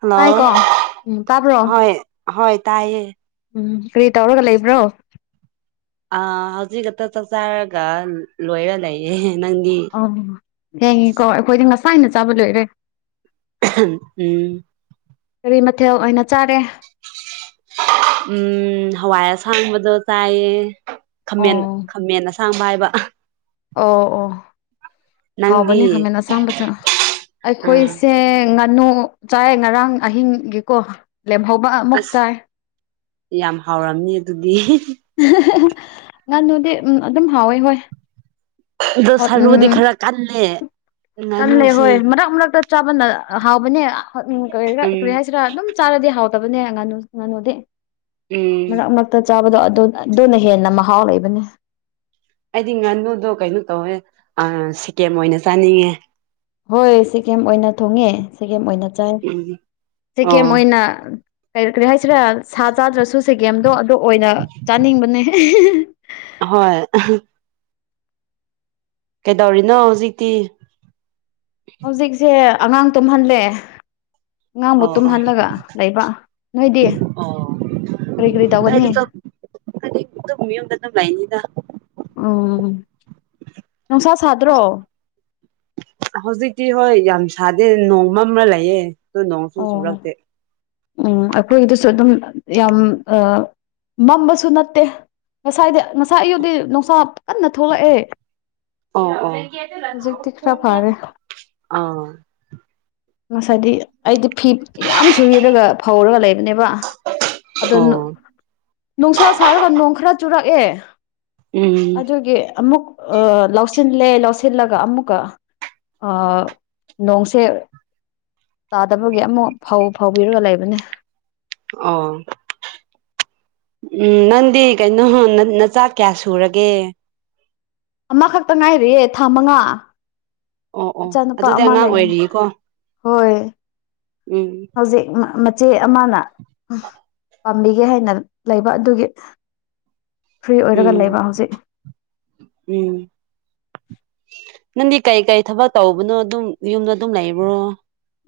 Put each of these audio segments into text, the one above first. Hello ꯇꯥꯏꯀꯣ ꯎꯝ ꯇꯥꯕ꯭ꯔꯣ ꯍꯣꯏ ꯍꯣꯏ ꯇꯥꯏꯌꯦ ꯎꯝ ꯀꯔꯤ ꯇꯧꯔꯒ ꯂꯩꯕ꯭ꯔꯣ ꯑ ꯍꯧꯖꯤꯛ ꯈꯛꯇ ꯆꯥꯛ ꯆꯔꯒ ꯂꯣꯏꯔ ꯂꯩꯌꯦꯦ ꯑꯣ ꯍꯦꯡꯉꯤꯀꯣ ꯑꯩꯈꯣꯏꯗꯤ ꯉꯁꯥꯏꯅ ꯆꯥꯕ ꯂꯣꯏꯔꯦ ꯎꯝ ꯀꯔꯤ ꯃꯊꯦꯜ ꯑꯣꯏꯅ ꯆꯥꯔꯦ ꯎꯝ ꯍꯋꯥꯏ ꯑꯁꯥꯡꯕꯗꯣ ꯇꯥꯏꯌꯦꯥꯃꯦꯟ ꯑꯣ ꯈꯥꯃꯦꯟ ꯁꯥꯡꯕ ꯍꯥꯏꯕ ꯑꯣ ꯑꯣ ꯅꯪꯗꯤ ꯍꯥꯎꯕꯅꯦ ꯈꯥꯃꯦꯟ ꯑꯁꯥꯡꯕꯁ ꯑꯥ ꯑꯩꯈꯣꯏꯁꯦ ꯉ ꯉꯥꯅꯨ ꯆꯥꯏ ꯉꯔꯥꯡ ꯑꯍꯤꯡꯒꯤꯀꯣ ꯂꯦꯝꯍꯧꯕ ꯑꯃꯨꯛ ꯑꯁ ꯆꯥꯏ ꯌꯥꯝ ꯍꯥꯎꯔꯝꯅꯤ ꯑꯗꯨꯗꯤ ꯉꯥꯅꯨꯗꯤ ꯑꯗꯨꯝ ꯍꯥꯎꯋꯦ ꯍꯣꯏ ꯑꯗꯣ ꯑꯣ ꯎꯝ ꯁꯔꯨꯗꯤ ꯈꯔ ꯀꯜꯂꯦ ꯀꯜꯂꯦ ꯉꯥꯅꯨꯁꯦ ꯍꯣꯏ ꯃꯔꯛ ꯃꯔꯛꯇ ꯆꯥꯕꯗ ꯍꯥꯎꯕꯅꯦ ꯎꯝ ꯀꯔꯤ ꯍꯥꯏꯁꯤꯔꯥ ꯑꯗꯨꯝ ꯆꯥꯔꯗꯤ ꯍꯥꯎꯗꯕꯅꯦ ꯉꯥꯅꯨ ꯉꯥꯅꯨꯗꯤ ꯎꯝ ꯃꯔꯛ ꯃꯔꯛꯇ ꯆꯥꯕꯗꯣ ꯑꯗꯨꯅ ꯍꯦꯟꯅ ꯃꯍꯥꯎ ꯂꯩꯕꯅꯤ ꯑꯩꯗꯤ ꯉꯥꯅꯨꯗꯣ ꯀꯩꯅꯣ ꯇꯧꯋꯦ ꯁꯤꯀꯤꯦꯝ ꯑꯣꯏꯅ ꯆꯥꯅꯤꯡꯉꯦ ꯍꯣꯏ ꯁꯤꯦꯒꯦꯝ ꯑꯣꯏꯅ ꯊꯣꯡꯉꯦ ꯆꯦꯒꯦꯝ ꯑꯣꯏꯅ ꯆꯥꯏ ꯎꯝ ꯑꯣ ꯁꯦꯀꯦꯝ ꯑꯣꯏꯅ ꯀꯔꯤ ꯀꯔꯤ ꯍꯥꯏꯁꯤꯔꯥ ꯁꯥ ꯆꯥꯗ꯭ꯔꯁꯨ ꯁꯦꯒꯦꯝꯗꯣ ꯑꯗꯨ ꯑꯣꯏꯅ ꯑꯥꯅꯤꯡꯕꯅꯦ ꯍꯣꯏ ꯀꯩꯗꯧꯔꯤꯅꯣ ꯍꯧꯖꯤꯛꯇꯤ ꯍꯧꯖꯤꯛꯁꯦ ꯑꯉꯥꯡ ꯇꯨꯝꯍꯜꯂꯦ ꯑꯉꯥꯡꯕꯨ ꯑꯣ ꯑꯣ ꯇꯨꯝꯍꯜꯂꯒ ꯂꯩꯕ ꯅꯣꯏꯗꯤ ꯀꯔꯤ ꯀꯔꯤ ꯇꯧꯒꯅꯤ ꯍꯥꯏꯗꯤ ꯍꯥꯏꯗꯤ ꯑꯗꯨꯝ ꯌꯨꯝꯗ ꯑꯗꯨꯝ ꯂꯩꯅꯤꯅ ꯎꯝ ꯅꯨꯡꯁꯥ ꯁꯥꯗ꯭ꯔꯣ ꯍꯧꯖꯤꯛꯇꯤ ꯍꯣꯏ ꯌꯥꯝ ꯁꯥꯗꯦ ꯅꯣꯡꯃ ꯑꯃ ꯂꯩꯌꯦꯦ ꯑꯣ ꯅꯍꯁꯨꯁꯔꯛꯗꯦ ꯎꯝ ꯑꯩꯈꯣꯏꯗꯁꯨ ꯑꯗꯨꯝ ꯌꯥꯝ ꯃꯝꯕꯁꯨ ꯅꯠꯇꯦ ꯉꯁꯥꯏꯗꯤ ꯉꯁꯥꯏ ꯑꯌꯨꯗꯤ ꯅꯨꯡꯁꯥ ꯀꯟꯅ ꯊꯣꯛꯂꯛꯑꯦ ꯑꯣ ꯑꯣ ꯍꯧꯖꯤꯛꯇꯤ ꯈꯔ ꯐꯥꯔꯦ ꯑꯥ ꯍꯥꯏꯗꯤ ꯑꯩꯗꯤ ꯐꯤ ꯌꯥꯝ ꯁꯨꯔꯒ ꯐꯧꯔꯒ ꯂꯩꯕꯅꯦꯕ ꯑꯣ ꯑꯗꯨꯗ ꯅꯨꯡꯁꯥ ꯁꯥꯔꯒ ꯅꯣꯡ ꯈꯔ ꯆꯨꯔꯛꯑꯦ ꯎꯝ ꯑꯗꯨꯒꯤ ꯑꯃꯨꯛ ꯑ ꯂꯧ ꯂꯧꯁꯤꯜꯂꯦ ꯂꯧꯁꯤꯜꯂꯒ ꯑꯃꯨꯛꯀ ꯅꯣꯡꯁꯦ ꯇꯥꯗꯕꯒꯤ ꯑꯃꯨꯛ ꯐ ꯐꯥꯎꯤꯔꯒ ꯂꯩꯕꯅꯦ ꯑꯣ ꯎꯝ ꯅꯪꯗꯤ ꯀꯩꯅꯣ ꯅꯆꯥꯥꯛ ꯀꯌꯥ ꯁꯨꯔꯒꯦ ꯑꯃꯈꯛꯇ ꯉꯥꯏꯔꯤꯌꯦꯦ ꯊꯥ ꯃꯉꯥ ꯑꯣ ꯑꯣ ꯏꯆꯥꯅꯨꯄꯥ ꯑꯗꯨꯗꯤ ꯑꯃ ꯑꯉꯥꯡ ꯂꯩꯦ ꯑꯣꯏꯔꯤꯀꯣ ꯍꯣꯏ ꯎꯝ ꯍꯧꯖꯤꯦ ꯏꯆꯦ ꯑꯃꯅ ꯄꯥꯝꯕꯤꯒꯦ ꯍꯥꯏꯅ ꯂꯩꯕ ꯑꯗꯨꯒꯤ ꯐ꯭ꯔꯤ ꯑꯣꯏꯔꯒ ꯎꯝ ꯂꯩꯕ ꯍꯧꯖꯤꯛ ꯎꯝ ꯅꯪꯗꯤ ꯀꯩ ꯀꯩ ꯊꯕꯛ ꯇꯧꯕꯅꯣ ꯑꯗꯨꯝ ꯌꯨꯝꯗ ꯑꯗꯨꯝ ꯂꯩꯕ꯭ꯔꯣ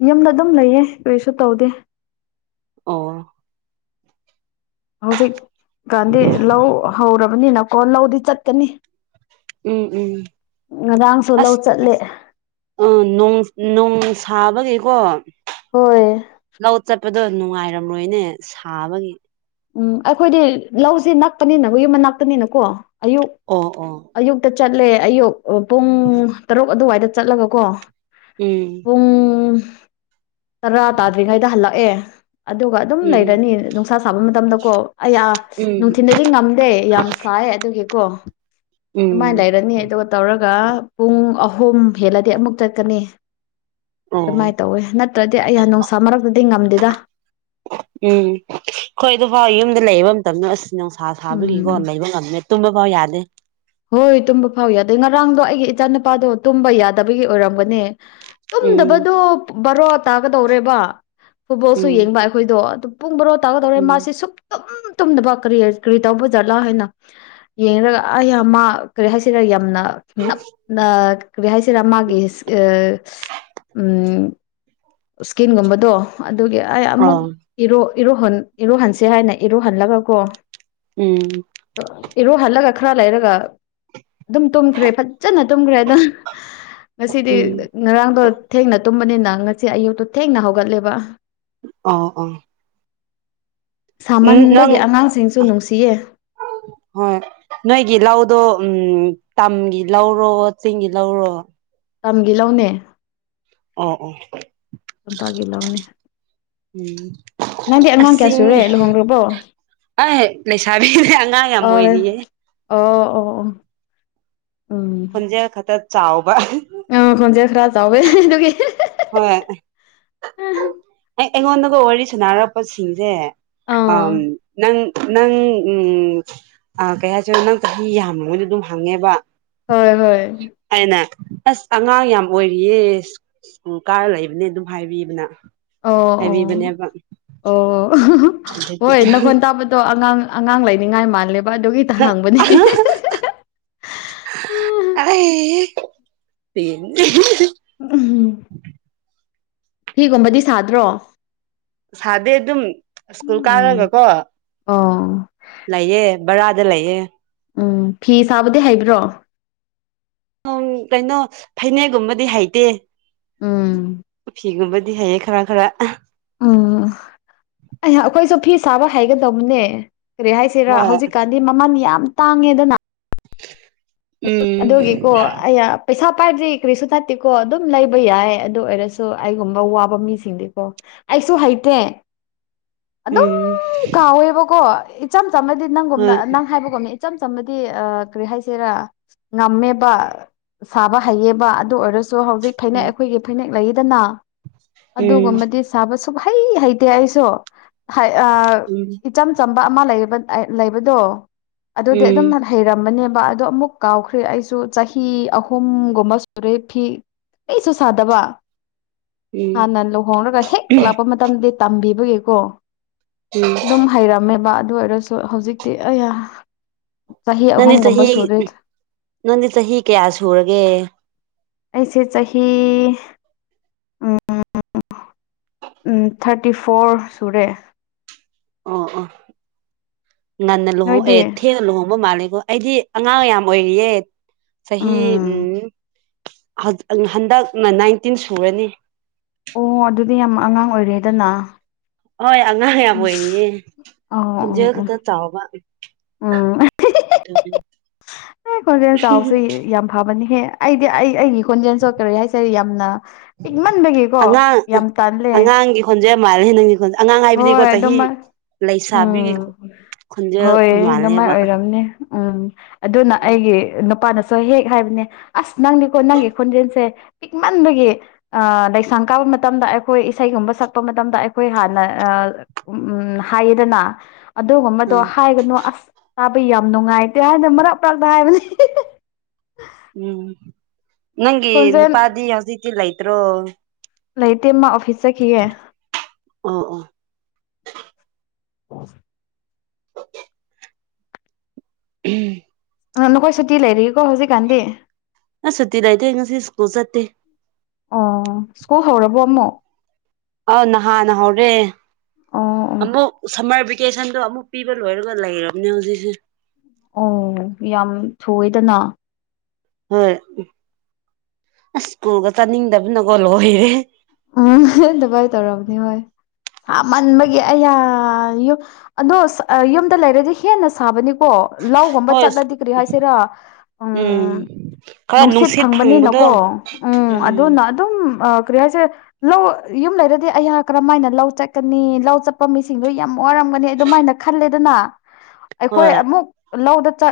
ꯌꯨꯝꯗ ꯑꯗꯨꯝ ꯂꯩꯌꯦ ꯀꯩꯁꯨ ꯇꯧꯗꯦ ꯑꯣ ꯍꯧꯖꯤꯛꯀꯥꯟꯗꯤ ꯂꯧ ꯍꯧꯔꯕꯅꯤꯅꯀꯣ ꯂꯧꯗꯤ ꯆꯠꯀꯅꯤ ꯎꯝ ꯎꯝ ꯉꯔꯥꯡꯁꯨ ꯂꯧ ꯑꯁ ꯆꯠꯂꯦ ꯑꯣꯡ ꯅꯣꯡ ꯁꯥꯕꯒꯦ ꯀꯣ ꯍꯣꯏ ꯂꯧ ꯆꯠꯄꯗꯣ ꯅꯨꯡꯉꯥꯏꯔꯝꯔꯣꯏꯅꯦ ꯁꯥꯕꯒꯤ ꯎꯝ ꯑꯩꯈꯣꯏꯗꯤ ꯂꯧꯁꯤ ꯅꯛꯄꯅꯤꯅꯕꯨ ꯌꯨꯝꯕ ꯅꯄꯅꯤꯅꯀꯣ ꯑꯌꯨꯛ ꯑꯣ ꯑꯣ ꯑꯌꯨꯛꯇ ꯆꯠꯂꯦ ꯑꯌꯨꯛ ꯄꯨꯡ ꯇꯔꯨꯛ ꯑꯗꯨꯋꯥꯏꯗ ꯆꯠꯂꯒ ꯀꯣ ꯎꯝ ꯇꯔꯥ ꯇꯥꯗ꯭ꯔꯤꯉꯩꯗ ꯍꯜꯂꯛꯑꯦ ꯑꯗꯨꯒ ꯑꯗꯨꯝ ꯎꯝ ꯂꯩꯔꯅꯤ ꯅꯨꯡꯁꯥ ꯃꯇꯝꯗ ꯀꯣ ꯑꯩ ꯑꯥ ꯎꯝ ꯅꯨꯡꯊꯤꯤꯟꯗꯗꯤ ꯉꯝꯗꯦ ꯌꯥꯝ ꯁꯥꯏ ꯑꯗꯨꯒꯤꯀꯣ ꯑꯗꯨꯃꯥꯏꯅ ꯎꯝ ꯂꯩꯔꯅꯤ ꯑꯗꯨꯒ ꯇꯧꯔꯒ ꯄꯨꯡ ꯑꯍꯨꯝ ꯍꯦꯜꯂꯗꯤ ꯑꯃꯨꯛ ꯆꯠꯀꯅꯤ ꯑꯣ ꯑꯗꯨꯃꯥꯏꯅ ꯇꯧꯋꯤ ꯅꯠꯇ꯭ꯔꯗꯤ ꯑꯩ ꯅꯨꯡꯁꯥ ꯃꯔꯛꯇꯗꯤ ꯉꯝꯗꯦꯗ ꯎꯝ ꯑꯩꯣꯏ ꯑꯗꯨ ꯐꯥꯎ ꯌꯨꯝꯗ ꯂꯩꯕ ꯃꯇꯝꯅꯣ ꯑꯁ ꯅꯨꯡꯁꯥ ꯁꯥꯕꯒꯤꯀꯣ ꯎꯝ ꯂꯩꯕ ꯉꯝꯃꯦ ꯇꯨꯝꯕ ꯐꯥꯎ ꯌꯥꯗꯦ ꯍꯣꯏ ꯇꯨꯝꯕ ꯐꯥꯎ ꯌꯥ ꯑꯗꯩ ꯉꯔꯥꯡꯗꯣ ꯑꯩꯒꯤ ꯏꯆꯥ ꯅꯨꯄꯥꯗꯣ ꯇꯨꯝꯕ ꯌꯥꯗꯕꯒꯤ ꯑꯣꯏꯔꯝꯒꯅꯦ ꯎꯝ ꯇꯨꯝꯗꯕꯗꯣ ꯕꯔꯣ ꯇꯥꯒꯗꯧꯔꯦꯕ ꯐꯨꯠꯕꯣꯜꯁꯨ ꯎꯝ ꯌꯦꯡꯕ ꯑꯩꯈꯣꯏꯗꯣ ꯑꯗꯨ ꯄꯨꯡ ꯕꯔꯣ ꯇꯥꯒꯗꯧꯔꯦ ꯎꯝ ꯃꯥꯁꯤꯦ ꯁꯨꯞꯨꯝ ꯇꯨꯝꯗꯅꯕ ꯀꯔꯤ ꯀꯔꯤ ꯇꯧꯕ ꯖꯥꯠꯂꯥ ꯍꯥꯏꯅ ꯌꯦꯡꯔꯒ ꯑꯩꯃ ꯀꯔꯤ ꯍꯥꯏꯁꯤꯔ ꯌꯥꯝꯅ ꯅꯞ ꯀꯔꯤ ꯍꯥꯏꯁꯤꯔꯥ ꯃꯥꯒꯤ ꯎꯝ ꯏꯁꯀꯤꯟꯒꯨꯝꯕꯗꯣ ꯑꯗꯨꯒꯤ ꯑꯩ ꯑꯃꯨꯛ ꯑꯣ ꯏꯔꯣ ꯏꯔꯨ ꯏꯔꯨꯍꯟꯁꯦ ꯍꯥꯏꯅ ꯏꯔꯨꯍꯜꯂꯒ ꯀꯣ ꯎꯝ ꯏꯔꯣꯍꯜꯂꯒ ꯈꯔ ꯂꯩꯔꯒ ꯑꯗꯨꯝ ꯇꯨꯝꯈ꯭ꯔꯦ ꯐꯖꯅ ꯇꯨꯝꯈ꯭ꯔꯦ ꯑꯗꯨꯅ ꯉꯁꯤꯗꯤ ꯎꯝ ꯉꯔꯥꯡꯗꯣ ꯊꯦꯡꯅ ꯇꯨꯝꯕꯅꯤꯅ ꯉꯁꯤ ꯑꯌꯨꯛꯇꯣ ꯊꯦꯡꯅ ꯍꯧꯒꯠꯂꯦꯕ ꯑ ꯑꯥ ꯎꯝ ꯅꯪ ꯁꯥꯃꯟꯕꯒꯤ ꯑꯉꯥꯡꯁꯤꯡꯁꯨ ꯅꯨꯡꯁꯤꯌꯦ ꯍꯣꯏ ꯅꯣꯏꯒꯤ ꯂꯗꯣ ꯎꯝ ꯇꯝꯒꯤ ꯂꯧꯔꯣ ꯆꯤꯡꯒꯤ ꯂꯧꯔꯣ ꯇꯝꯒꯤ ꯂꯧꯅꯦ ꯑꯣ ꯑꯣ ꯂꯄꯥꯒꯤ ꯂꯧꯅꯦ ꯎꯝ ꯅꯪꯗꯤ ꯑꯉꯥꯡ ꯀꯌꯥ ꯁꯨꯔꯦ ꯂꯨꯍꯣꯡꯈ꯭ꯔꯕꯣ ꯑꯩꯍ ꯂꯩꯁꯥꯕꯤꯁꯦ ꯑꯉꯥꯡ ꯌꯥꯝ ꯑꯣ ꯑꯣꯏꯔꯤꯌꯦꯦ ꯑꯣ ꯑꯣ ꯎꯝ ꯈꯣꯟꯖꯦꯜ ꯈꯛꯇ ꯆꯥꯎꯕ ꯈꯔꯥ ꯆꯥꯎꯋꯦ ꯑꯗꯨꯒꯤ ꯍꯣꯏ ꯑꯩ ꯑꯩꯉꯣꯟꯗꯒ ꯋꯥꯔꯤ ꯁꯥꯟꯅꯔꯛꯄꯁꯤꯡꯁꯦ ꯑ ꯑꯥ ꯅꯪ ꯅꯪ ꯎꯝ ꯀꯩ ꯍꯥꯏꯁꯤꯔ ꯅꯪ ꯆꯍꯤ ꯌꯥꯝꯃꯉꯩꯗ ꯑꯗꯨꯝ ꯍꯪꯉꯦꯕ ꯍꯣꯏ ꯍꯣꯏ ꯑꯩꯅ ꯑꯁ ꯑꯉꯥꯡ ꯌꯥꯝ ꯑꯣꯏꯔꯤꯌꯦ ꯁ꯭ꯀꯨꯜ ꯀꯥꯔ ꯂꯩꯕꯅꯦ ꯑꯗꯨꯝ ꯍꯥꯏꯕꯤꯕꯅ ꯑꯣ ꯑꯣ ꯍꯥꯏꯕꯤꯕꯅꯦꯕ ꯑꯣ ꯑꯗꯨꯗꯤ ꯍꯣꯏ ꯅ ꯈꯣꯟ ꯇꯥꯕ ꯇ ꯑꯉꯥꯡ ꯑꯉꯥꯡ ꯂꯩꯅꯤꯡꯉꯥꯏ ꯃꯥꯜꯂꯦ ꯕꯥꯗꯨꯒꯤ ꯇ ꯍꯥꯡꯕꯅꯤ ꯎ [unintelligible] [unintelligible] ꯎꯝ ꯐꯤꯒꯨꯝꯕꯗꯤ ꯁꯥꯗ꯭ꯔꯣ ꯁꯥꯗꯤꯩ ꯑꯗꯨꯝ ꯁ꯭ꯀꯨꯜ ꯎꯝ ꯀꯥꯔꯒꯀꯣ ꯑꯣ ꯂꯩꯌꯦ ꯕꯔꯥꯗ ꯂꯩꯌꯦ ꯎꯝ ꯐꯤ ꯁꯥꯕꯗꯤ ꯍꯩꯕ꯭ꯔꯣ ꯎꯝ ꯀꯩꯅꯣ ꯐꯅꯦꯛꯒꯨꯝꯕꯗꯤ ꯍꯩꯇꯦ ꯎꯝ ꯗꯦ ꯍꯥꯏꯌꯦ ꯈꯔꯥ ꯈꯔ ꯎꯝ ꯑꯩꯍ ꯑꯩꯈꯣꯏꯁꯨ ꯐꯤ ꯁꯥꯕ ꯍꯥꯏꯒꯗꯧꯕꯅꯦ ꯀꯔꯤ ꯍꯥꯏꯁꯤꯔꯥ ꯍꯣꯏ ꯍꯧꯖꯤꯛꯀꯥꯟꯗꯤ ꯃꯃꯜ ꯌꯥꯝ ꯇꯥꯡꯉꯦꯗꯅ [inaudible] ꯑꯗꯨꯒꯤꯀꯣ ꯎꯝ ꯑꯩꯅ ꯄꯩꯁꯥ ꯄꯥꯏꯗ꯭ꯔꯤ ꯀꯔꯤꯁꯨ ꯊꯠꯇꯦꯀꯣ ꯑꯗꯨꯝ ꯂꯩꯕ ꯌꯥꯏ ꯑꯗꯨ ꯑꯣꯏꯔꯁꯨ ꯑꯩꯒꯨꯝꯕ ꯋꯥꯕ ꯃꯤꯁꯤꯡꯗꯤꯀꯣ ꯑꯩꯁꯨ ꯍꯩꯇꯦ ꯑꯗꯨꯝ ꯎꯝ ꯀꯥꯎꯋꯦꯕꯀꯣ ꯏꯆꯝ ꯆꯝꯃꯗꯤ ꯅꯪꯒꯨꯝꯅ ꯍꯣꯏ ꯅꯪ ꯍꯥꯏꯕꯒꯨꯝꯝꯅꯤ ꯏꯆꯝ ꯆꯝꯃꯗꯤ ꯑ ꯀꯔꯤ ꯍꯥꯏꯁꯦꯔꯥ ꯉꯝꯃꯦꯕ ꯁꯥꯕ ꯍꯩꯌꯦꯕ ꯑꯗꯨ ꯑꯣꯏꯔꯁꯨ ꯍꯧꯖꯤꯛ ꯐꯅꯦꯛ ꯎꯝ ꯑꯩꯈꯣꯏꯒꯤ ꯐꯅꯦꯛ ꯂꯩ ꯗꯅ ꯎꯝ ꯑꯗꯨꯒꯨꯝꯕꯗꯤ ꯁꯥꯕ ꯁ ꯍꯩ ꯍꯩꯇꯦ ꯑꯩꯁꯨ ꯎꯝ ꯏꯆꯝ ꯆꯝꯕ ꯑꯃ ꯂꯩꯕꯗꯣ ꯑꯗꯨꯗꯤ ꯑꯗꯨꯝ ꯎꯝ ꯍꯩꯔꯝꯕꯅꯦꯕ ꯑꯗꯣ ꯑꯃꯨꯛ ꯀꯥꯎꯈ꯭ꯔꯦ ꯑꯩꯁꯨ ꯆꯍꯤ ꯑꯍꯨꯝꯒꯨꯝꯕ ꯁꯨꯔꯦ ꯐꯤ ꯑꯩꯁꯨ ꯁꯥꯗꯕ ꯎꯝ ꯍꯥꯟꯅ ꯂꯨꯍꯣꯡꯔꯒ ꯍꯦꯛ ꯂꯥꯛꯄ ꯃꯇꯝꯗꯗꯤ ꯇꯝꯕꯤꯕꯒꯤꯀꯣ ꯎꯝ ꯑꯗꯨꯝ ꯍꯩꯔꯝꯃꯦꯕ ꯑꯗꯨ ꯑꯣꯏꯔꯁꯨ ꯍꯧꯖꯤꯛꯇꯤ ꯑꯩ ꯆꯍꯤ ꯅꯪꯗꯤ ꯑꯍꯨꯝꯒꯨꯝꯕ ꯆꯍꯤ ꯁꯨꯨꯔꯠ ꯅꯪꯗꯤ ꯆꯍꯤ ꯀꯌꯥ ꯁꯨꯔꯒꯦ ꯑꯩꯁꯦ ꯆꯍꯤꯍꯤ ꯎꯝ ꯎꯝ ꯊꯥꯔꯇꯤ ꯐꯣꯔ ꯁꯨꯔꯦ ꯑꯣ ꯑꯣ ꯅꯅ ꯂꯨꯍꯣ ꯅꯣꯏꯗꯤ ꯏꯊꯦ ꯂꯨꯍꯣꯡꯕ ꯃꯥꯦ ꯑꯣ ꯑꯩꯗꯤ ꯑꯉꯥꯡ ꯌꯥꯝꯌꯥꯝ ꯑꯣꯏꯔꯤꯌꯦ ꯆꯍꯤ ꯎꯝ ꯎꯝ ꯍꯟꯗꯛꯅ ꯅꯥꯏꯟꯇꯤꯟ ꯁꯨꯔꯅꯤ ꯑꯣ ꯑꯗꯨꯗꯤ ꯌꯥꯝ ꯑꯉꯥꯡ ꯑꯣꯏꯔꯦꯗꯅ ꯍꯣꯏ ꯑꯉꯥꯡ ꯌꯥꯝ ꯎꯝ ꯑꯣꯏꯔꯤꯌꯦ ꯑꯧ ꯎꯝ ꯈꯣꯟꯖꯦꯜ ꯎꯝ ꯈꯛꯇ ꯆꯥꯎꯕ ꯇꯕꯤ ꯑꯦ ꯈꯣꯟꯖꯦꯜ ꯆꯥꯎꯁꯦ ꯌꯥꯝ ꯐꯕꯅꯤꯍꯦ ꯑꯩꯗꯤ ꯑꯩ ꯑꯩꯒꯤ ꯈꯣꯟꯖꯦꯜꯁꯨ ꯀꯔꯤ ꯍꯥꯏꯁꯦ ꯌꯥꯝꯅ ꯄꯤꯛꯃꯟꯕꯒꯤꯀꯣ ꯌꯥꯝ ꯇꯜꯂꯦ ꯑꯗꯨ ꯃꯥꯜꯂꯦ ꯅꯪ ꯈꯦ ꯑꯉꯥꯡ ꯍꯥꯏꯕꯗꯤꯀꯣ ꯍꯣꯏ ꯆꯍꯤ ꯑꯗꯨꯃꯥꯏ ꯂꯩꯁꯥꯕꯤꯒꯤ ꯎꯝ ꯈꯟꯖ ꯍꯣꯏ ꯑꯗꯨꯃꯥꯏ ꯃꯥꯜꯂꯦꯕ ꯑꯣꯏꯔꯝꯅꯤ ꯎꯝ ꯑꯗꯨꯅ ꯑꯩꯒꯤ ꯅꯨꯄꯥꯅ ꯍꯦꯛ ꯍꯥꯏꯕꯅꯦ ꯑꯁ ꯅꯪꯗꯤꯀꯣ ꯅꯪꯒꯤ ꯈꯣꯟꯖꯦꯜꯁꯦ ꯄꯤꯛꯃꯟꯕꯒꯤ ꯂꯩꯁꯥꯡ ꯀꯥ ꯃꯇꯝꯗ ꯑꯩꯈꯣꯏ ꯏꯁꯩꯒꯨꯝꯕ ꯁꯛꯄ ꯃꯇꯝꯗ ꯑꯩꯈꯣꯏ ꯍꯥꯟꯅ ꯎ ꯎ ꯍꯥꯏꯌꯦꯗꯅ ꯑꯗꯨꯒꯨꯝꯕꯗꯣ ꯎꯝ ꯍꯥꯏꯒꯅꯨ ꯑꯁ ꯇꯥꯕꯩ ꯌꯥꯝ ꯅꯨꯡꯉꯥꯏꯇꯦ ꯍꯥꯏꯅ ꯃꯔꯛꯄꯛꯛꯇ ꯍꯥꯏꯕꯅꯤ ꯎꯝ ꯅꯪꯒꯤ ꯈꯣꯟꯖꯦꯜ ꯅꯨꯄꯥꯗꯤ ꯍꯁꯇꯂꯥꯏꯇ꯭ꯔꯣ ꯂꯩꯇꯦꯃ ꯑꯣꯐꯤꯁ ꯆꯠꯈꯤꯌꯦ ꯑꯣ ꯑꯣ ꯑꯣꯏ ꯎꯝ ꯅ ꯅꯈꯣꯏ ꯁꯨꯇꯤ ꯂꯩꯔꯤꯒꯀꯣ ꯍꯧꯖꯤꯛ ꯀꯥꯟꯗꯤ ꯑ ꯁꯇꯤꯗꯥꯏ ꯍ ꯁꯤ ꯀꯣꯜꯁꯠꯇꯦ ꯑꯣ ꯁ꯭ꯀꯨꯜ ꯍꯧꯔꯕꯣ ꯑꯃꯃꯛ ꯑ ꯅꯍꯥꯟꯅ ꯍꯧꯔꯦ ꯑꯣ ꯑꯣ ꯑꯃꯨꯛ ꯁꯝꯃꯔ ꯀꯦꯁꯟꯗꯣ ꯑꯃꯨꯛ ꯄꯤꯕ ꯂꯣꯏꯔꯒ ꯂꯩꯔꯕꯅꯦ ꯍꯧꯖꯤꯛꯁꯦ ꯑꯣ ꯌꯥꯝ ꯊꯑꯦꯗꯅ ꯍꯣꯏ ꯎ ꯑꯁ ꯁ꯭ꯀꯨꯜꯒ ꯆꯥꯅꯤꯡꯗꯕꯅꯀꯣ ꯂꯣꯏꯔꯦ ꯎꯝ ꯑꯗꯨꯕꯥꯥꯏ ꯇꯧꯔꯕꯅꯤ ꯍꯣꯏ ꯍꯥ ꯃꯟꯕꯒꯤ ꯑꯌꯥ ꯑꯗꯣ ꯌꯨꯝꯗ ꯂꯩꯔꯗꯤ ꯍꯦꯟꯅ ꯁꯥꯕꯅꯤ ꯀꯣ ꯂꯧꯒꯨꯝꯕ ꯍꯣꯏ ꯆꯠꯂꯗꯤ ꯀꯔꯤ ꯍꯥꯏꯁꯤꯔꯥ ꯎꯝ ꯈꯔ ꯅꯨꯡꯁꯤꯠ ꯐꯪꯕꯅꯤꯅ ꯐꯪꯕꯗꯣ ꯀꯣ ꯎꯝ ꯑꯗꯨꯅ ꯑꯗꯨꯝ ꯀ꯭ꯔꯤꯌꯥꯁꯦ ꯂꯧ ꯌꯨꯝ ꯂꯩꯔꯗꯤ ꯑꯩꯍꯥꯛ ꯀꯔꯝꯃ ꯍꯥꯏꯅ ꯂꯧ ꯆꯠꯀꯅꯤ ꯂꯧ ꯆꯠꯄ ꯃꯤꯁꯤꯡꯗꯣ ꯌꯥꯝ ꯋꯥꯔꯝꯒꯅꯤ ꯑꯗꯨꯃꯥꯏꯅ ꯅ ꯈꯜꯂꯦꯗꯅ ꯑꯩꯈꯣꯏ ꯍꯣꯏ ꯑꯃꯨꯛ ꯂꯧꯗ ꯆ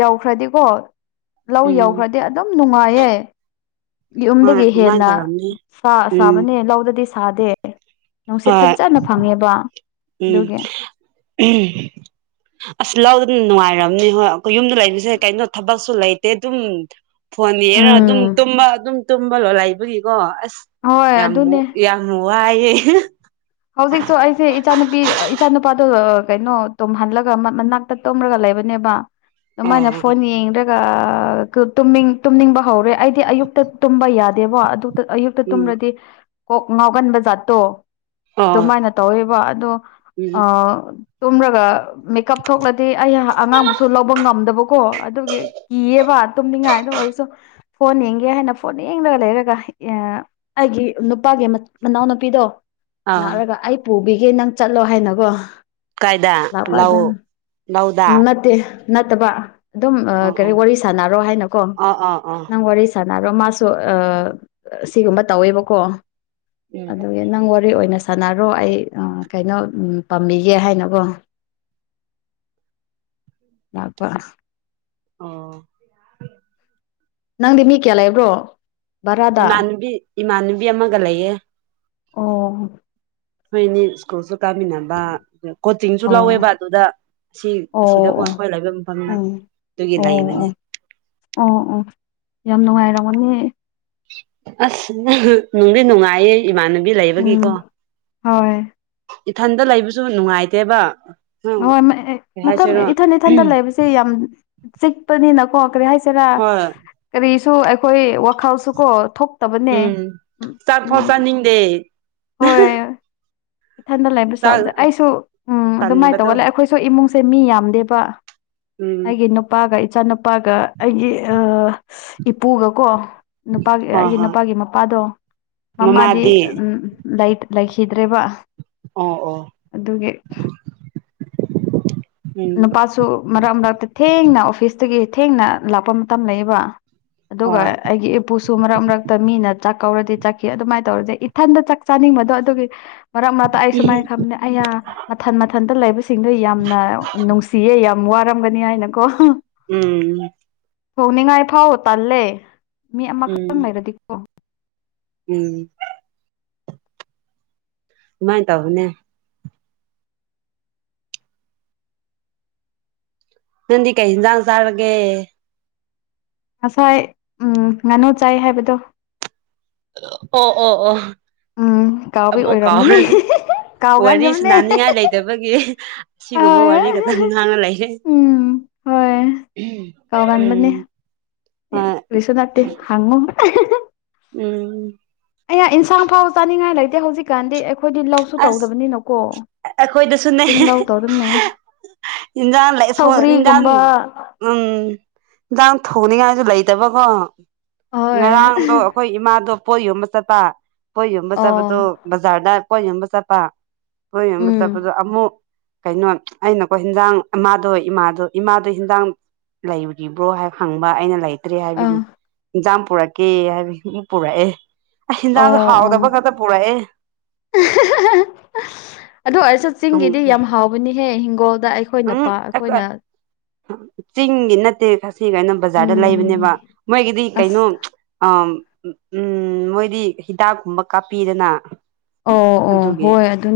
ꯌꯧꯈ꯭ꯔꯗꯤꯀꯣ ꯂꯧ ꯎꯝ ꯌꯧꯈ꯭ꯔꯗꯤ ꯑꯗꯨꯝ ꯅꯨꯡꯉꯥꯏꯌꯦ ꯍꯣꯏ ꯌꯨꯝꯗꯒꯤ ꯑꯗꯨꯃꯥꯏꯅ ꯍꯦꯟꯅ ꯇꯧꯔꯝꯅꯤ ꯁꯥ ꯎꯝ ꯁꯥꯕꯅꯦ ꯂꯧꯗꯗꯤ ꯁꯥꯗꯦ ꯅꯨꯡꯁꯤꯠ ꯍꯣꯏ ꯐꯖꯅ ꯐꯪꯉꯦꯕ ꯎꯝ ꯑꯗꯨꯒꯤ ꯑꯁ ꯂ ꯑꯗꯨꯝ ꯅꯨꯡꯉꯥꯏꯔꯝꯅꯤ ꯍꯣꯏ ꯑꯩꯈꯣꯏ ꯌꯨꯝꯗ ꯂꯩꯔꯤꯁꯦ ꯀꯩꯅꯣ ꯊꯕꯛꯁꯨ ꯂꯩꯇꯦ ꯑꯗꯨꯝ ꯐꯣꯟꯅꯤꯅ ꯑꯗꯨꯝ ꯎꯝ ꯇꯨꯝꯕ ꯑꯗꯨꯝ ꯇꯨꯝꯕ ꯂꯣ ꯂꯩꯕꯒꯤꯀꯣ ꯑꯁ ꯍꯣꯏ ꯌꯥꯝꯃ ꯑꯗꯨꯅꯦ ꯌꯥꯝꯃꯨ ꯋꯥꯏꯦ ꯍꯧꯖꯤꯛꯁꯨ ꯑꯩꯁꯦ ꯏꯆꯥꯅꯨꯄꯤ ꯏꯆꯥꯅꯨꯄꯥꯗꯣ ꯀꯩꯅꯣ ꯇꯨꯝꯍꯜꯂꯒ ꯃꯅꯥꯛꯇ ꯇꯨꯝꯂꯒ ꯂꯩ ꯍꯥꯏꯕꯅꯦꯕ ꯑꯗꯨꯃꯥꯏꯅ ꯑꯣ ꯐꯣꯟ ꯌꯦꯡꯗ꯭ꯔꯒ ꯇꯨꯝꯅꯤꯡꯕ ꯍꯧꯔꯦ ꯑꯩꯗꯤ ꯑꯌꯨꯛꯇ ꯇꯨꯝꯕ ꯌꯥꯗꯦꯕꯣ ꯑꯗꯨ ꯑꯌꯨꯛꯇ ꯎꯝ ꯇꯨꯝꯔꯗꯤ ꯀꯣꯛ ꯉꯥꯎꯒꯟꯕ ꯖꯥꯠꯇꯣ ꯑꯣ ꯑꯗꯨꯃꯥꯏꯅ ꯇꯧꯋꯦꯕ ꯑꯗꯣ ꯑ ꯎꯝ ꯇꯨꯝꯔꯒ ꯃꯦꯀꯞ ꯊꯣꯛꯂꯗꯤ ꯑꯩ ꯑꯉꯥꯡꯕꯁꯨ ꯂꯧꯕ ꯉꯝꯗꯕꯀꯣ ꯑꯗꯨꯒꯤ ꯀꯤꯌꯦꯕ ꯇꯨꯝꯅꯤꯡꯉꯥꯏ ꯑꯗꯨ ꯑꯣꯏꯔꯁꯨ ꯐꯣꯟ ꯌꯦꯡꯒꯦ ꯍꯥꯏꯅ ꯐꯣꯟ ꯌꯦꯡꯂꯒ ꯂꯩꯔꯒ ꯑꯩꯒꯤ ꯅꯨꯄꯥꯒꯤ ꯃꯅꯥꯎꯅꯨꯄꯤꯗꯣ ꯑꯥ ꯂꯥꯛꯂꯒ ꯑꯩ ꯄꯨꯕꯤꯒꯦ ꯅꯪ ꯆꯠꯂꯣ ꯍꯥꯏꯅꯒꯣ ꯀꯥꯏꯗ ꯂꯧ ꯂꯥꯛꯄꯥꯗꯅ ꯂꯧꯗ ꯎ ꯅꯠꯇ ꯅꯠꯇꯕ ꯑꯗꯨꯝ ꯑꯣ ꯀꯔꯤ ꯑꯣ ꯋꯥꯔꯤ ꯁꯥꯥꯟꯅꯔꯣ ꯍꯥꯏꯅꯀꯣ ꯑꯣ ꯑꯣ ꯑꯣ ꯅꯪ ꯋꯥꯔꯤ ꯁꯥꯅ ꯔꯣ ꯃꯥꯁꯨ ꯁꯤꯒꯨꯝꯕ ꯇꯧꯋꯦꯕꯀꯣ ꯎꯝ ꯑꯗꯨꯒꯤ ꯅꯪ ꯋꯥꯔꯤ ꯑꯣꯏꯅ ꯁꯅꯔꯣ ꯑꯩ ꯀꯩꯅꯣ ꯄꯥꯝꯕꯤꯒꯦ ꯍꯥꯏꯅꯀꯣ ꯄ ꯑꯣ ꯅꯪꯗꯤ ꯃꯤ ꯀꯌꯥ ꯂꯩꯕ꯭ꯔꯣ? ꯚꯔꯥꯗ ꯏꯃꯥꯟꯅꯕꯤ ꯏꯃꯥꯟꯅꯕꯤ ꯑꯃꯒ ꯂꯩꯌꯦ ꯑꯣ ꯍꯣꯏꯅꯤ ꯁ꯭ꯀꯨꯜꯁꯨ ꯀꯥꯃꯤꯟꯅꯕ ꯀꯣꯆꯤꯡꯁꯨ ꯑꯣ ꯂꯧꯋꯦꯕ ꯑꯗꯨꯗ ꯑꯁꯤ ꯑꯁꯤꯗꯕꯨ ꯑꯣ ꯑꯣ ꯑꯩꯈꯣꯏ ꯂꯩꯐꯝ ꯃꯐꯝ ꯎꯝ ꯑꯗꯨꯒꯤ ꯑꯣ ꯑꯣ ꯂꯩꯕꯅꯤ ꯑꯣ ꯑꯣ ꯌꯥꯝ ꯅꯨꯡꯉꯥꯏꯔꯝꯒꯅꯦ ꯑꯁꯪ ꯅꯨꯡꯗꯤ ꯅꯨꯡꯉꯥꯏꯌꯦ ꯏꯃꯥꯟꯅꯕꯤ ꯂꯩꯕꯒꯤꯀꯣ ꯎꯝ ꯍꯣꯏ ꯏꯊꯟꯗ ꯂꯩꯕꯁꯨ ꯅꯨꯡꯉꯥꯏꯇꯦꯕ ꯀꯩ ꯍꯣꯏ ꯃ ꯍꯥꯏꯁꯤꯔꯣ ꯏꯊꯟ ꯏꯊꯟꯗ ꯂꯩꯕꯕꯁꯤꯦ ꯌꯥꯝ ꯆꯤꯛꯄꯅꯤꯅꯀꯣ ꯀꯔꯤ ꯍꯥꯏ ꯍꯣꯏ ꯀꯔꯤꯁꯨ ꯑꯩꯈꯣꯏ ꯋꯥꯈꯜꯁꯨ ꯀꯣ ꯊꯣꯛ ꯎꯝ ꯆꯔ ꯐꯥꯎ ꯆꯥꯅꯤꯡꯗꯦ ꯍꯣꯏ ꯏꯊꯟꯗ ꯂꯩꯕ ꯆꯥꯛ ꯆꯠꯁꯦ ꯑꯩꯁꯨ ꯎꯝ ꯑꯗꯨꯃꯥꯏꯅ ꯇꯟꯕꯗꯣ ꯇꯧꯒ ꯂꯩ ꯑꯩꯈꯣꯏꯁꯨ ꯏꯃꯨꯡꯁꯦ ꯃꯤ ꯌꯥꯝꯗꯦꯕ ꯎꯝ ꯑꯩꯒꯤ ꯅꯨꯄꯥꯒ ꯏꯆꯥꯅꯨꯄꯥꯒ ꯑꯩꯒꯤ ꯏꯄꯨꯒ ꯀꯣ ꯅꯨꯄꯥꯒꯤ ꯍꯣꯏ ꯑꯩꯒꯤ ꯍꯣꯏ ꯅꯨꯄꯥꯒꯤ ꯃꯄꯥꯗꯣ ꯃꯃꯥꯗꯤ ꯎꯝ ꯂꯩꯈꯤꯗ꯭ꯔꯦꯕ ꯑꯣ ꯑꯣ ꯑꯗꯨꯒꯤ ꯎꯝ ꯅꯨꯄꯥꯁꯨ ꯃꯔꯛ ꯃꯔꯛꯇ ꯊꯦꯡꯅ ꯑꯣꯐꯤꯁꯇꯒꯤ ꯊꯦꯡꯅ ꯂꯥꯛꯄ ꯃꯇꯝ ꯂꯩꯕ ꯑꯗꯨꯒ ꯍꯣꯏ ꯑꯩꯒꯤ ꯏꯄꯨꯁꯨ ꯃꯔꯛ ꯃꯔꯛꯇ ꯃꯤꯅ ꯆ ꯀꯧꯔꯗꯤ ꯆꯠꯈꯤ ꯑꯗꯨꯃꯥꯏꯅ ꯇꯧꯔꯗꯤꯦ ꯏꯊꯟꯗ ꯆꯥꯛ ꯆꯥꯅꯤꯡꯕꯗꯣ ꯑꯗꯨꯒꯤ ꯃꯔꯛ ꯃꯔꯛꯇ ꯑꯩ ꯁꯨꯃꯥꯏꯅ ꯈꯝꯗ ꯑꯩꯅ ꯃꯊꯟ ꯃꯊꯟꯇ ꯂꯩꯕꯁꯤꯡꯗꯣ ꯌꯥꯝꯅ ꯅꯨꯡꯁꯤꯌꯦ ꯌꯥꯝ ꯋꯥꯔꯝꯒꯅꯤ ꯍꯥꯏꯅꯀꯣ ꯎꯝ ꯍꯣꯡꯅꯤꯡꯉꯥꯏ ꯐꯥꯎꯕ ꯇꯜꯂꯦ ꯃꯤ ꯑꯃꯈꯛꯇ ꯎꯝ ꯂꯩꯔꯗꯤꯀꯣ ꯎꯝ ꯃꯥꯏ ꯇꯕꯅꯦ ꯅꯗꯤ ꯀꯩꯗꯥꯥꯡ ꯁꯥꯔꯕꯒꯦ ꯉꯁꯥꯏ ꯎꯝ ꯉꯥꯅꯨ ꯆꯥꯏ ꯍꯥꯏꯕꯗꯣ ꯑꯣ ꯑꯣ ꯑꯣ ꯎꯝ ꯀꯥꯎꯕꯩ ꯑꯃꯨꯛ ꯑꯣꯏꯔꯝꯒꯅꯤ ꯀꯥꯎꯔꯦ ꯋꯥꯔꯤ ꯀꯥꯎꯒꯒꯨꯝꯅꯦ ꯁꯅꯅꯤꯡꯉꯥꯏ ꯂꯩꯇꯕꯒꯤ ꯑ ꯑꯁꯤꯒꯨꯝꯕ ꯋꯥꯔꯤ ꯈꯛꯇꯪ ꯉꯥꯡꯉ ꯂꯩꯔꯦ ꯎꯝ ꯍꯣꯏ ꯎꯝ ꯍꯣꯏ ꯁꯅꯥꯇꯦ ꯍꯪ ꯎꯝ ꯑꯩꯍ ꯏꯟꯁꯥꯡ ꯐꯥꯎꯕ ꯆꯥꯅꯤꯡꯉꯥꯏ ꯂꯩꯇꯦ ꯍꯧꯖꯤꯛꯀꯥꯟꯗꯤ ꯑꯩꯈꯣꯏꯗꯤ ꯂꯧꯁꯨ ꯑꯁ ꯇꯧꯗꯕꯅꯤꯅꯀꯣ ꯆꯤꯡ ꯂꯧ ꯇꯧꯔꯕꯅꯦ ꯏꯟꯖ ꯂꯩ ꯁ ꯏꯟꯖ ꯎꯝ ꯏꯖ ꯊꯣꯡꯅꯤꯉ ꯁꯨ ꯂꯩꯇꯕꯀꯣ ꯍꯣꯏ ꯉꯔꯥꯡꯗꯣ ꯑꯩꯈꯣꯏ ꯏꯃꯥꯗꯣ ꯄꯣꯠ ꯌꯣꯟꯕ ꯆꯠꯄ ꯀꯣꯏ ꯌꯣꯟꯕ ꯑꯣ ꯆꯠꯄꯗꯣ ꯕꯖꯥꯔꯗ ꯀꯣꯏ ꯌꯣꯟꯕ ꯆꯠꯄ ꯀꯣꯏ ꯌꯣꯟꯕ ꯎꯝ ꯆꯠꯄꯗꯣ ꯑꯃꯨꯛ ꯀꯩꯅꯣ ꯑꯩꯅꯀꯣ ꯍꯤꯟꯖꯥꯡ ꯃꯥꯥꯗꯣ ꯏꯃꯥꯗꯣ ꯏꯃꯥꯗꯣ ꯍꯦꯟꯖꯥꯡ ꯂꯩꯔꯨꯔꯤꯕ꯭ꯔꯣ ꯍꯥꯏꯕ ꯍꯪꯕ ꯑꯩꯅ ꯂꯩ ꯠꯇ꯭ꯔꯦ ꯑꯥ ꯍꯥꯏꯕꯒꯤ ꯏꯟꯖꯥꯡ ꯄꯨꯔꯛꯀꯦ ꯍꯥꯏꯕꯒꯤ ꯑꯃꯛ ꯄꯨꯔꯛꯑꯦ ꯑ ꯍꯤꯟꯖꯥꯡꯗꯣ ꯑꯣ ꯑꯣ ꯍꯥꯎꯗꯕ ꯈꯛꯇ ꯄꯨꯔꯛꯑꯦ ꯑꯗꯨ ꯑꯣꯏꯔꯁꯨ ꯎꯝ ꯆꯤꯡꯒꯤꯗꯤ ꯌꯥꯝ ꯍꯥꯎꯕꯅꯤꯍꯦ ꯏꯤꯡꯒꯣꯜ ꯎꯝ ꯑꯩꯈꯣꯏꯅꯄꯥ ꯑꯩꯈꯣꯏꯅ ꯆꯤꯡꯒꯤ ꯅꯠꯇꯦ ꯈꯁꯤ ꯀꯩꯅꯣ ꯕꯖꯥꯔꯗ ꯎꯝ ꯂꯩꯕꯅꯦꯕ ꯃꯣꯏꯒꯤꯗꯤ ꯀꯩꯅꯣ ꯑꯁ ꯑ ꯎꯝ ꯃꯣꯏꯗꯤ ꯍꯤꯗꯥꯛꯀꯨꯝꯕ ꯀꯥꯞꯄꯤꯗꯅ ꯑꯣ ꯑꯣ ꯑꯗꯨꯒꯤ ꯍꯣꯏ ꯑꯗꯨꯝ